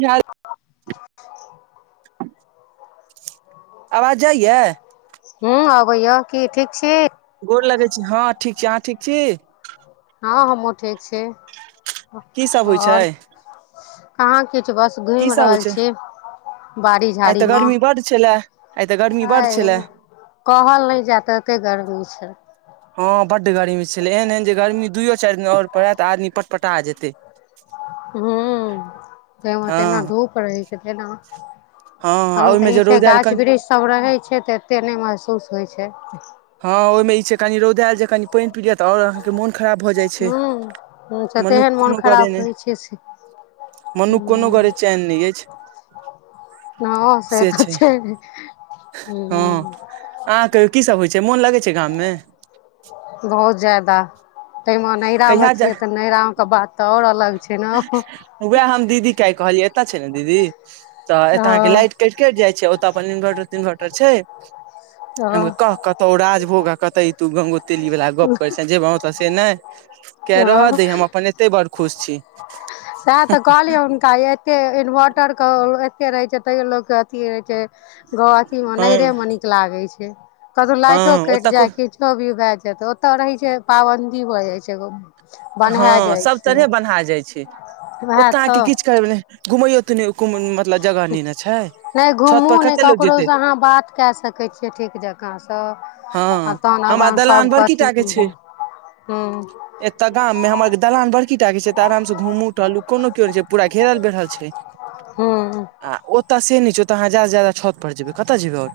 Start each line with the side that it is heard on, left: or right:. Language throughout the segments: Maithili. right: य [inaudible]
left: [inaudible]
right: आवाज जाइयए?
left: हू अबैया। की ठीक छी?
right: गोर लगै छी। हँ, ठीक छी। अहाँ ठीक छी?
left: हँ हमहु ठीक छी।
right: की सब होइ छै
left: आओर, कहाँ किछु बस
right: की
left: घुमि
right: सब होइ
left: रहल
right: छै
left: छी। बड़ी
right: आइ
left: झाड़ी
right: तऽ
left: मे
right: गर्मी बड्ड छलए आइ तऽ गर्मी बड्ड
left: हाय
right: छलए
left: कहल नहि जेए तते गर्मी छैय।
right: हँ बड्ड गर्मी छलै एहन- एहन जे गर्मी दुइयो चारि दिन आओर पड़ए तऽआदमी पटपटा जेतै।
left: हूँ तैमऽ
right: हँ
left: तहिना धूप रहै छै तहिना
right: हँ आ
left: तहन तऽ
right: ओहिमे जे
left: ई छैय
right: रौद आयल
left: गाछ
right: कनि
left: वृक्ष सभ रहै छैय तऽ एतेक नहि महसूस होइ छैय।
right: हँ ओहिमे ई छैय कनी रौदायल जे कनि पानि पी लिय तऽ आओर। मोन खराब भऽ जाइ छैय,
left: हूँ से
right: मनुख
left: तेहन मोन
right: कोनो गऽरे
left: खराब
right: नहि।
left: होइ छै से
right: मनुख कोनो गऽरे
left: हूँ
right: चैन नहि अछि।
left: हँ से तऽ छैय हूँ।
right: अहाँ कहियौ की सब होइ छैय मोन लगै छैय गाममे।
left: बहुत ज्यादा। ताहिमे नैहरा मे
right: कहिया जा
left: छियै तऽ नैहिरामे के बात तऽ आओर अलग छैय न।
right: वएह हम दीदीके आय कहलियै एतय छैय ने दीदी तऽ एतय अहाँके
left: हँ
right: लाइट कटि-कटि जाइ छैय ओतऽ अपन इन्वर्टर तिन्वर्टर छैय हम
left: हँ
right: कहलियै कह कतऽ तो राजभोग आ कते तू गंगो तेली वला गप करे छैं जेबाँ से नहि केहे रहऽ
left: हँ
right: दहि हम अपन एते बड़ खुश छी।
left: सएह तऽ कहलियै एते इनवर्टर के एते रहे छैय तैयो लोक के अथी रहे छैय।
right: हँ
left: नैहरे में निक लागे छैय कतौ लाइटो
right: हँ
left: कटि
right: ओतऽ
left: जाय
right: खूब
left: किछो भी भए जाय तऽ ओतय रहै छैय पाबन्दी भऽ जाइ छैय एगो।
right: हँ सब तरहे बन्हा जाइ छैय
left: उएह
right: ओतऽ अहाँके
left: तऽ
right: किछु करबै ने घुमैयो तुमैयो मतलब जगह नै न छैय।
left: नहि घुमू नहि ककरोसँ अहाँ बात कए सकै छियै ठीक जँकाँसँ।
right: हँ
left: आ तहन
right: हमरा
left: अपन
right: दलान
left: सभ
right: बड़की
left: कहथि
right: टा
left: की हूँ।
right: तऽ गांममे हमर सभके दलान बड़की टाके छैय तऽ आरामसँ घुमु टहलु कोनो कियो नै छैय पूरा घेरल बेहरल छैय।
left: हु - हु।
right: आ ओत से नै छै ओतऽ अहाँ जादा स जादा छत पर जेबै, कतअ जेबै और।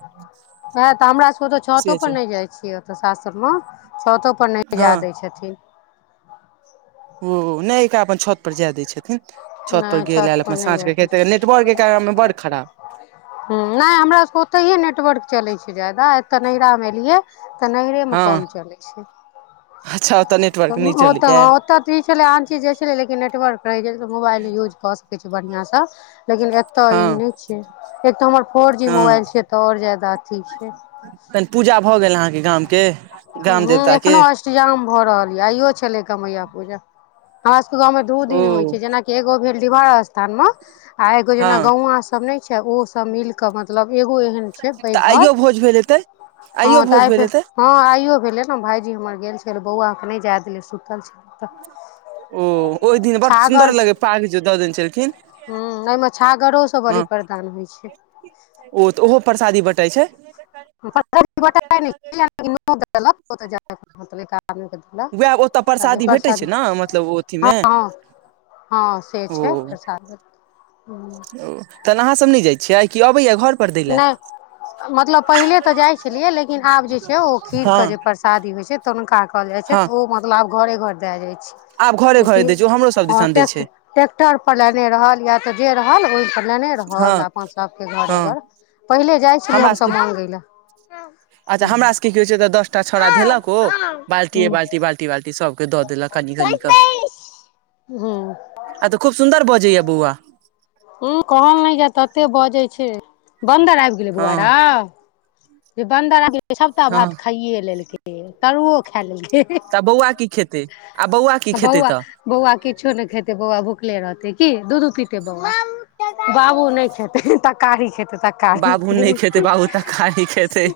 left: वेहऽ तऽ हमरा सब के छतो पर नै जै छियै ओतऽ सासुर म छतो पर। पर नै जेए
right: हँ
left: दै छेथिन।
right: ओ नै [unintelligible] छत पर जेए दै छेथिन। छतपर
left: नहि
right: गेल
left: छत
right: ऐल
left: पर
right: अपन
left: नहि
right: साँझ के [unintelligible] नेटवर्क के कारन बड खराब।
left: हु नै हमरा सब के ओतैइहे नेटवर्क चले छै जादा एते नैहरा मे एलिये। तऽ नैहरे मे
right: हँ
left: कम चलै छै,
right: अच्छा ओतऽ नेटवर्क
left: कहु
right: नहि
left: ओतऽ
right: चलैया
left: ह ओतऽ। इ छेलै आन चीज जे छेलै लेकिन नेटवर्क रहै छै, मोबाइल यूज कऽ सकै छि बढ़िया स। लेकिन एतअ इ
right: हँ
left: नै छै, एक तऽ हमर फोर जी
right: हँ
left: मोबाइल छै, एतऽ और जैदा अथि छै।
right: तहन पूजा भऽ गेल अहाँके गामके।
left: हूँ एखनो अष्टीजाम भऽ रहल ये, आइयो छेलै गमैया पूजा। हमरा सभके गाँवमे दू
right: ओ
left: दिन होइ छै, जेनाकि एगो भेल डीहबार स्थानम। आ एगो जेना
right: हँ
left: गौआँ सब ने छै, ओ सब मिल क मतलब एगो एहन छै पैघ
right: तऽ
left: घर
right: आइयो भोज भेल हेतै
left: ह
right: आइयो
left: तऽ
right: भोज
left: आइब
right: भेल
left: के।
right: हेतै
left: ह आइयो भेलै न भाइजी हमर गेल छल, बौआके नै जे देलै सुतल छलै तऽ।
right: ओ ओहि दिन बड़ सुन्दर
left: छागर
right: लगे पाग जे द देने छेलखिन।
left: हूँ एहिमे छागरो सब बलि प्रदान होइ छै।
right: ओ तऽ ओहो परसादी बँटै छै।
left: परसादि बटै नैय छै लेकिन नोत देलक ओतऽ जा के खाऊ [unintelligible]
right: उएह ओतय
left: [unintelligible] आब
right: प्रसादी
left: एकर
right: भेटै छै
left: सदी
right: ने मतलब ओ अथीमे
left: ह - ह। ह से छै प्रसादि।
right: ओ तहन अहाँसभ नै जाइ छियैय, कि अबैये घर पर दै ले।
left: नहि मतलब पहिले तऽ जै छेलियै, लेकिन आब जे छै ओ खीर
right: हँ
left: क जे परसादी होइ छै। तनुका कहल जाय छै,
right: हँ
left: ओ मतलब घरे घर देल जाय
right: आब
left: छै।
right: घरे घरे
left: ओतीन
right: दै छै ओ हमरो सब
left: ह
right: दिसन दै छै
left: टेक [unintelligible] ट्रैेक्टर पर लेने रहल या तऽ जे रहल ओहि पर लेने
right: हँ
left: रहल, अपन सभके घरे
right: हँ
left: घर पहिले जाइ छलियै
right: हमरा सभके
left: हमसभ मंगई ले।
right: अच्छा हमरा सबके की होइ छै तऽ दस टा छौड़ा धेलक ओ, बाल्टीए बाल्टी- बाल्टी - बाल्टी सभ। द देलक कनी - कनी क,
left: हूँ
right: आब तऽ खूब सुन्दर बजै ये बौआ।
left: उ कहल नै जे तते बजै छै, बन्दर ऐब गेलै बौवा
right: हँ
left: रौ। जे बन्दर आ गेलै सभटा
right: हँ
left: भात खाइए लेलकै तरुओ खै लेलकै।
right: तऽ बौआ की खेतै, आब बौआ की खेतै तऽ।
left: बौआ किछो नै खेतै बौआ भुखले रहतै की दूधू पीतै बौआ। बाबू नै खेतै तकारी खेतै तकारी।
right: बाबू नहि खेतै बाबू तऽ खाही खेतै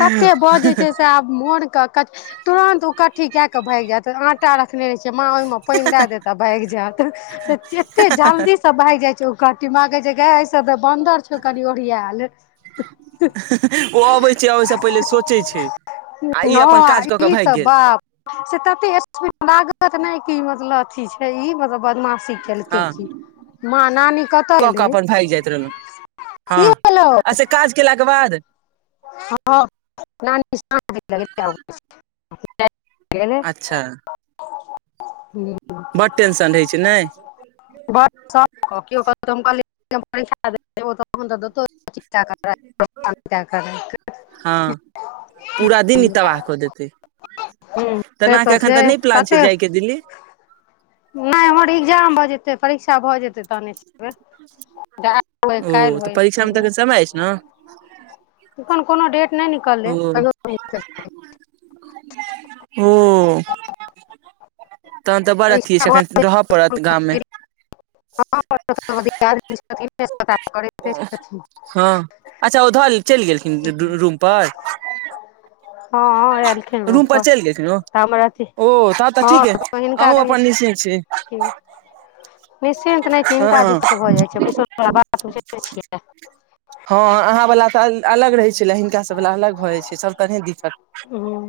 left: कते बजे छै से आब मोन क तुरंत‌ उकट्ठी कै के भैग जैत आटा रखने रहे छी। माँ ओय मे पैन दै‌ देत आ भैग जेत एते जल्दी सब भैग जाय छै ओ कहटे मागै ऐय सब बन्दर छौ कनि ओढ़ियेल।
right: ओ अबै छै अबै स पहिले सोचैय छै, आ इ अपन काज
left: हँ
right: कऽ क
left: ई
right: भेग
left: तऽ
right: गेल।
left: बाप से तते स्पीड लागत नै की मतलब अथी छै इ मतलब बदमाशी। केलके
right: हँ
left: की मां नानी कतऽ गेलै।
right: ह आ से काज केला के बाद।
left: ह नानी
right: अच्छा
left: [unintelligible] [unintelligible]
right: बड टेंशन रहै छै नै?
left: [inaudible] बड सप केओ कहतौ हम कहलियै [unintelligible] हम ठार [unintelligible] देतौ चिन्ता कर [inaudible]
right: हँ, पूरा दिन ई तबाह कऽ देतै।
left: हूँ से
right: तेनाके एखन
left: छै
right: तऽ नहि प्लान
left: तते
right: छै जायके दिल्ली?
left: नहि हमर एग्जाम भऽ जेतै, परीक्षा भऽ जेतै तहने
right: ओ
left: [inaudible] काल्हि
right: तऽ
left: होइ स्थ
right: परीक्षामे तऽ
left: सेहो।
right: एखन समय अछि ने
left: कोनो डेट नहि निकललै
right: हम्म,
left: कहियो नहि निकलि सकैए
right: हम्मऽ। तहन तऽ बड़ अथी
left: परीक्षा
right: छै, एखैन रहऽ पड़त गाममे।
left: हॉं [inaudible] धिकार [inaudible]
right: ओ हॅं, अच्छा ओ धऽ चलि गेलखिन रू-रू-रूम पर?
left: हँऽ एलखिन रूम पर,
right: चलि गेलखिन ओ
left: तामर थी
right: ओ तब तऽ ठीक अइ
left: हँऽ हिनका
right: अहूँ
left: कनी,
right: अपन निश्चिन्त छी
left: ह निश्चिंत नहि छी, हिनका
right: हँ
left: दिक्कत भऽ जाइ छै, [inaudible] बात बुझै नैय छियै?
right: हँ अहाँ वला तऽ अल-अलग रहै छलए, हिनका सभ वला अलग भऽ जाइ छै, सभ तरहे दिक्कत
left: हूँ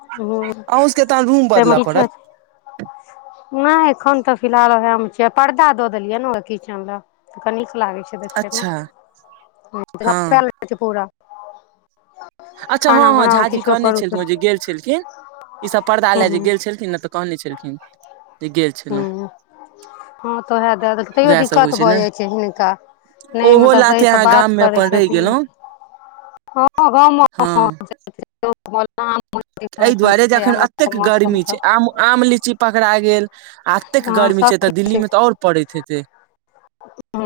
left: हूँ
right: अहू सबके तऽ रूम
left: ताहिमे
right: बदलऽ पड़त?
left: किचन नहि एखन तऽ फिलहाल ओहै मे छियै, पर्दा दऽ देलियै न अ किचेन लग तऽ नीक लागै छै देखय मे,
right: अच्छा
left: [inaudible]
right: हँ
left: रहै छै पूरा।
right: अच्छा
left: खाना
right: हँ-हँ,
left: बनाउ
right: झाजी
left: किछो
right: कहने
left: करू
right: छलखिन
left: तऽ
right: ओ जे गेल छलखिन, ई सब पर्दा
left: हूँ
right: लय जे गेल छलखिन ने तऽ कऽहने छलखिन, जे गेल छलहुँ।
left: हूँ हूँ हँ तऽ ओहैऽ दए देलकै, तैयो
right: उएह सब होइ
left: दिक्कत भऽ
right: ने
left: जाइ छै हिनका। नैय
right: ओहो
left: मतलब सही
right: लाथे
left: सँ
right: अहाँ
left: बात
right: गाम मे
left: करै
right: अपन रहि
left: छथिन ने
right: गेलहुँ
left: हँ ह [inaudible] [inaudible] [inaudible]
right: हँ एहि
left: एखन
right: दुआरे जे
left: छै
right: अखन
left: आम के
right: एतेक
left: मौसम
right: गर्मी
left: तऽ।
right: छै आम आम लीची पकड़ा गेल, आ एतेक
left: हँ
right: गर्मी
left: सब
right: छै तऽ,
left: किछ
right: दिल्ली में तऽ और पड़ैत हेतै।
left: किछो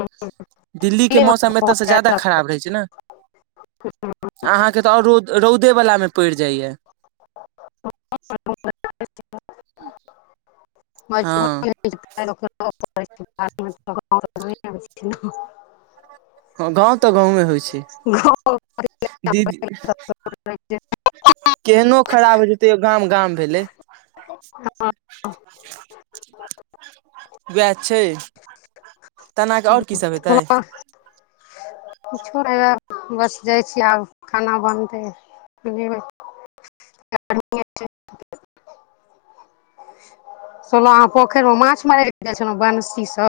right: दिल्ली के
left: नहि
right: मौसम एताऽ से जादा खराब रहै छै ने। अहाँके तऽ और रौ-रौदे वला मे पइर जाइयैऽ। [inaudible]
left: [inaudible]
right: हँ
left: [unintelligible]
right: हँ गाँव तऽ गाँवे होइ छै, दीद केहनो खराब होइ छै, तैयो गाम-गाम भेलै। वैह छै। तेना कऽ आओर की सब हेतै
left: [unintelligible] किछो नहि वैह बस जाइ छियै, आब खाना बनतै, फेमे [inaudible] सुनलौ अहाँ पोखैर में माछ मारय लै गैल छेलहुँ बंसी स?